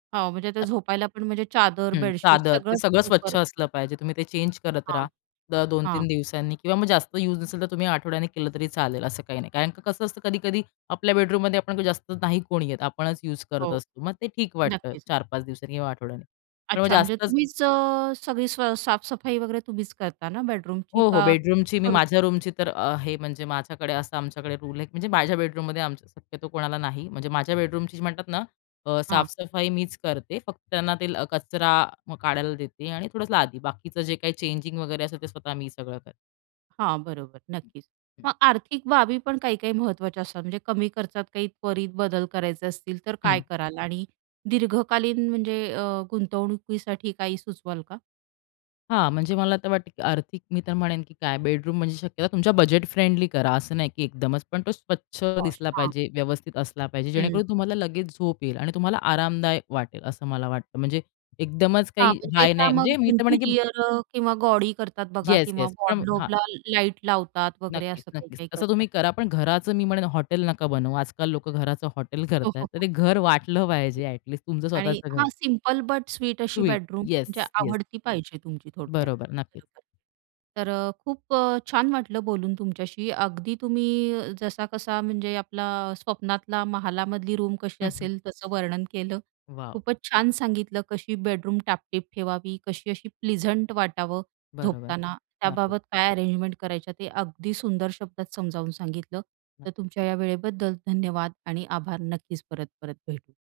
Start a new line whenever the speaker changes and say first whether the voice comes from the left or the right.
right: हो, म्हणजे ते
left: [unintelligible]
right: झोपायलापण म्हणजे चादर,
left: हं.
right: बेडशीट
left: चादर, ते
right: सगळं
left: सगळं स्वच्छ
right: सुकर
left: असलं पाहिजे. तुम्ही ते चेंज करत राहा.
right: हां.
left: दर 2 3
right: हां.
left: दिवसांनी किंवा मग जास्त यूज नसेल तर तुम्ही आठवड्यानी केलं तरी चालेल. असं काही नाही. कारण का, कसं असतं कधी-कधी आपल्या बेडरूममध्ये आपण जास्त नाही कोणी येत. आपणच यूज करत
right: हो.
left: असतो. मग ते ठीक वाटतं
right: नक्कीच.
left: 4-5 दिवसांनी किंवा आठवड्यांनी. पण मग
right: अच्छा, म्हणजे
left: जास्तच
right: तुम्हीच अ, सगळी सा साफ-सफाई वगैरे तुम्हीच करता ना बेडरूमची
left: हो, हो,
right: का
left: बेडरूमची मी
right: करून
left: माझ्या रूमची तर अ, हे म्हणजे माझ्याकडे असा आमच्याकडे रूल आहे म्हणजे माझ्या बेडरूममध्ये शक्यतो कोणाला नाही म्हणजे माझ्या बेडरूमची म्हणतात ना अ,
right: हां.
left: साफ-सफाई मीच करते. फक्त त्यांना ते कचरा काढायला देते आणि थोडंसं लादी. बाकीचं जे काही चेंजिंग वगैरे असेल ते स्वतः मी सगळं करते.
right: हां, बरोबर नक्कीच,
left: हं.
right: मग आर्थिक बाबी पण काही-काही महत्त्वाच्या असतात, म्हणजे कमी खर्चात काही त्वरित बदल करायचे असतील तर काय
left: हं.
right: कराल आणि दीर्घकालीन म्हणजे अ, गुंतवणुकीसाठी काही सुचवाल का?
left: हां, म्हणजे मला तर वाटतं, की आर्थिक मी तर म्हणेन, की काय, बेडरूम म्हणजे शक्यतो तुमच्या बजेट-फ्रेंडली करा. असं नाही, की एकदमच, पण तो स्वच्छ
right: पॉश,
left: दिसला
right: हां.
left: पाहिजे, व्यवस्थित असला पाहिजे
right: हं.
left: जेणेकरून तुम्हाला लगेच झोप येईल आणि तुम्हाला आरामदायक वाटेल असं मला वाटतं. म्हणजे एकदमच
right: हां,
left: काही
right: म्हणजे
left: हाय
right: त्या
left: नाही,
right: मग
left: म्हणजे मी तर म्हणेन, की
right: इंटिरिअर अ, किंवा गॉडी करतात बघा
left: येस,
right: किंवा
left: येस पण [unintelligible] हां.
right: वॉर्डरोबला लाईट लावतात वगैरे
left: नक्कीच,
right: असं
left: नक्कीच.
right: काही-काही
left: तसं
right: करतात.
left: तुम्ही करा पण घराचं मी म्हणेन हॉटेल नका बनवू. आजकाल लोकं घराचं हॉटेल
right: हो,
left: करतायेत.
right: हो,
left: तर
right: हो.
left: ते घर वाटलं पाहिजे ॲट लिस्ट तुमचं
right: आणि
left: स्वतःचं घर.
right: हां, सिंपल बट स्वीट अशी
left: स्वीट.
right: बेडरूम
left: येस,
right: म्हणजे
left: येस.
right: आवडती पाहिजे तुमची थोडक्यात.
left: बरोबर, नक्कीच.
right: बरोबर, तर अ, खूप अ, छान वाटलं बोलून तुमच्याशी. अगदी तुम्ही, जसा-कसा म्हणजे आपला स्वप्नातला महालामधली रूम कशी
left: हं, हं.
right: असेल तसं वर्णन केलं.
left: वॉव!
right: खूपच छान सांगितलं कशी बेडरूम टापटीप ठेवावी, कशी अशी प्लीझंट वाटावं
left: बरोबर,
right: झोपताना,
left: नक्कीच.
right: त्याबाबत काय अरेंजमेंट करायच्या ते अगदी सुंदर शब्दात समजावून सांगितलं, तर तुमच्या या वेळेबद्दल धन्यवाद आणि आभार. नक्कीच परत परत भेटू.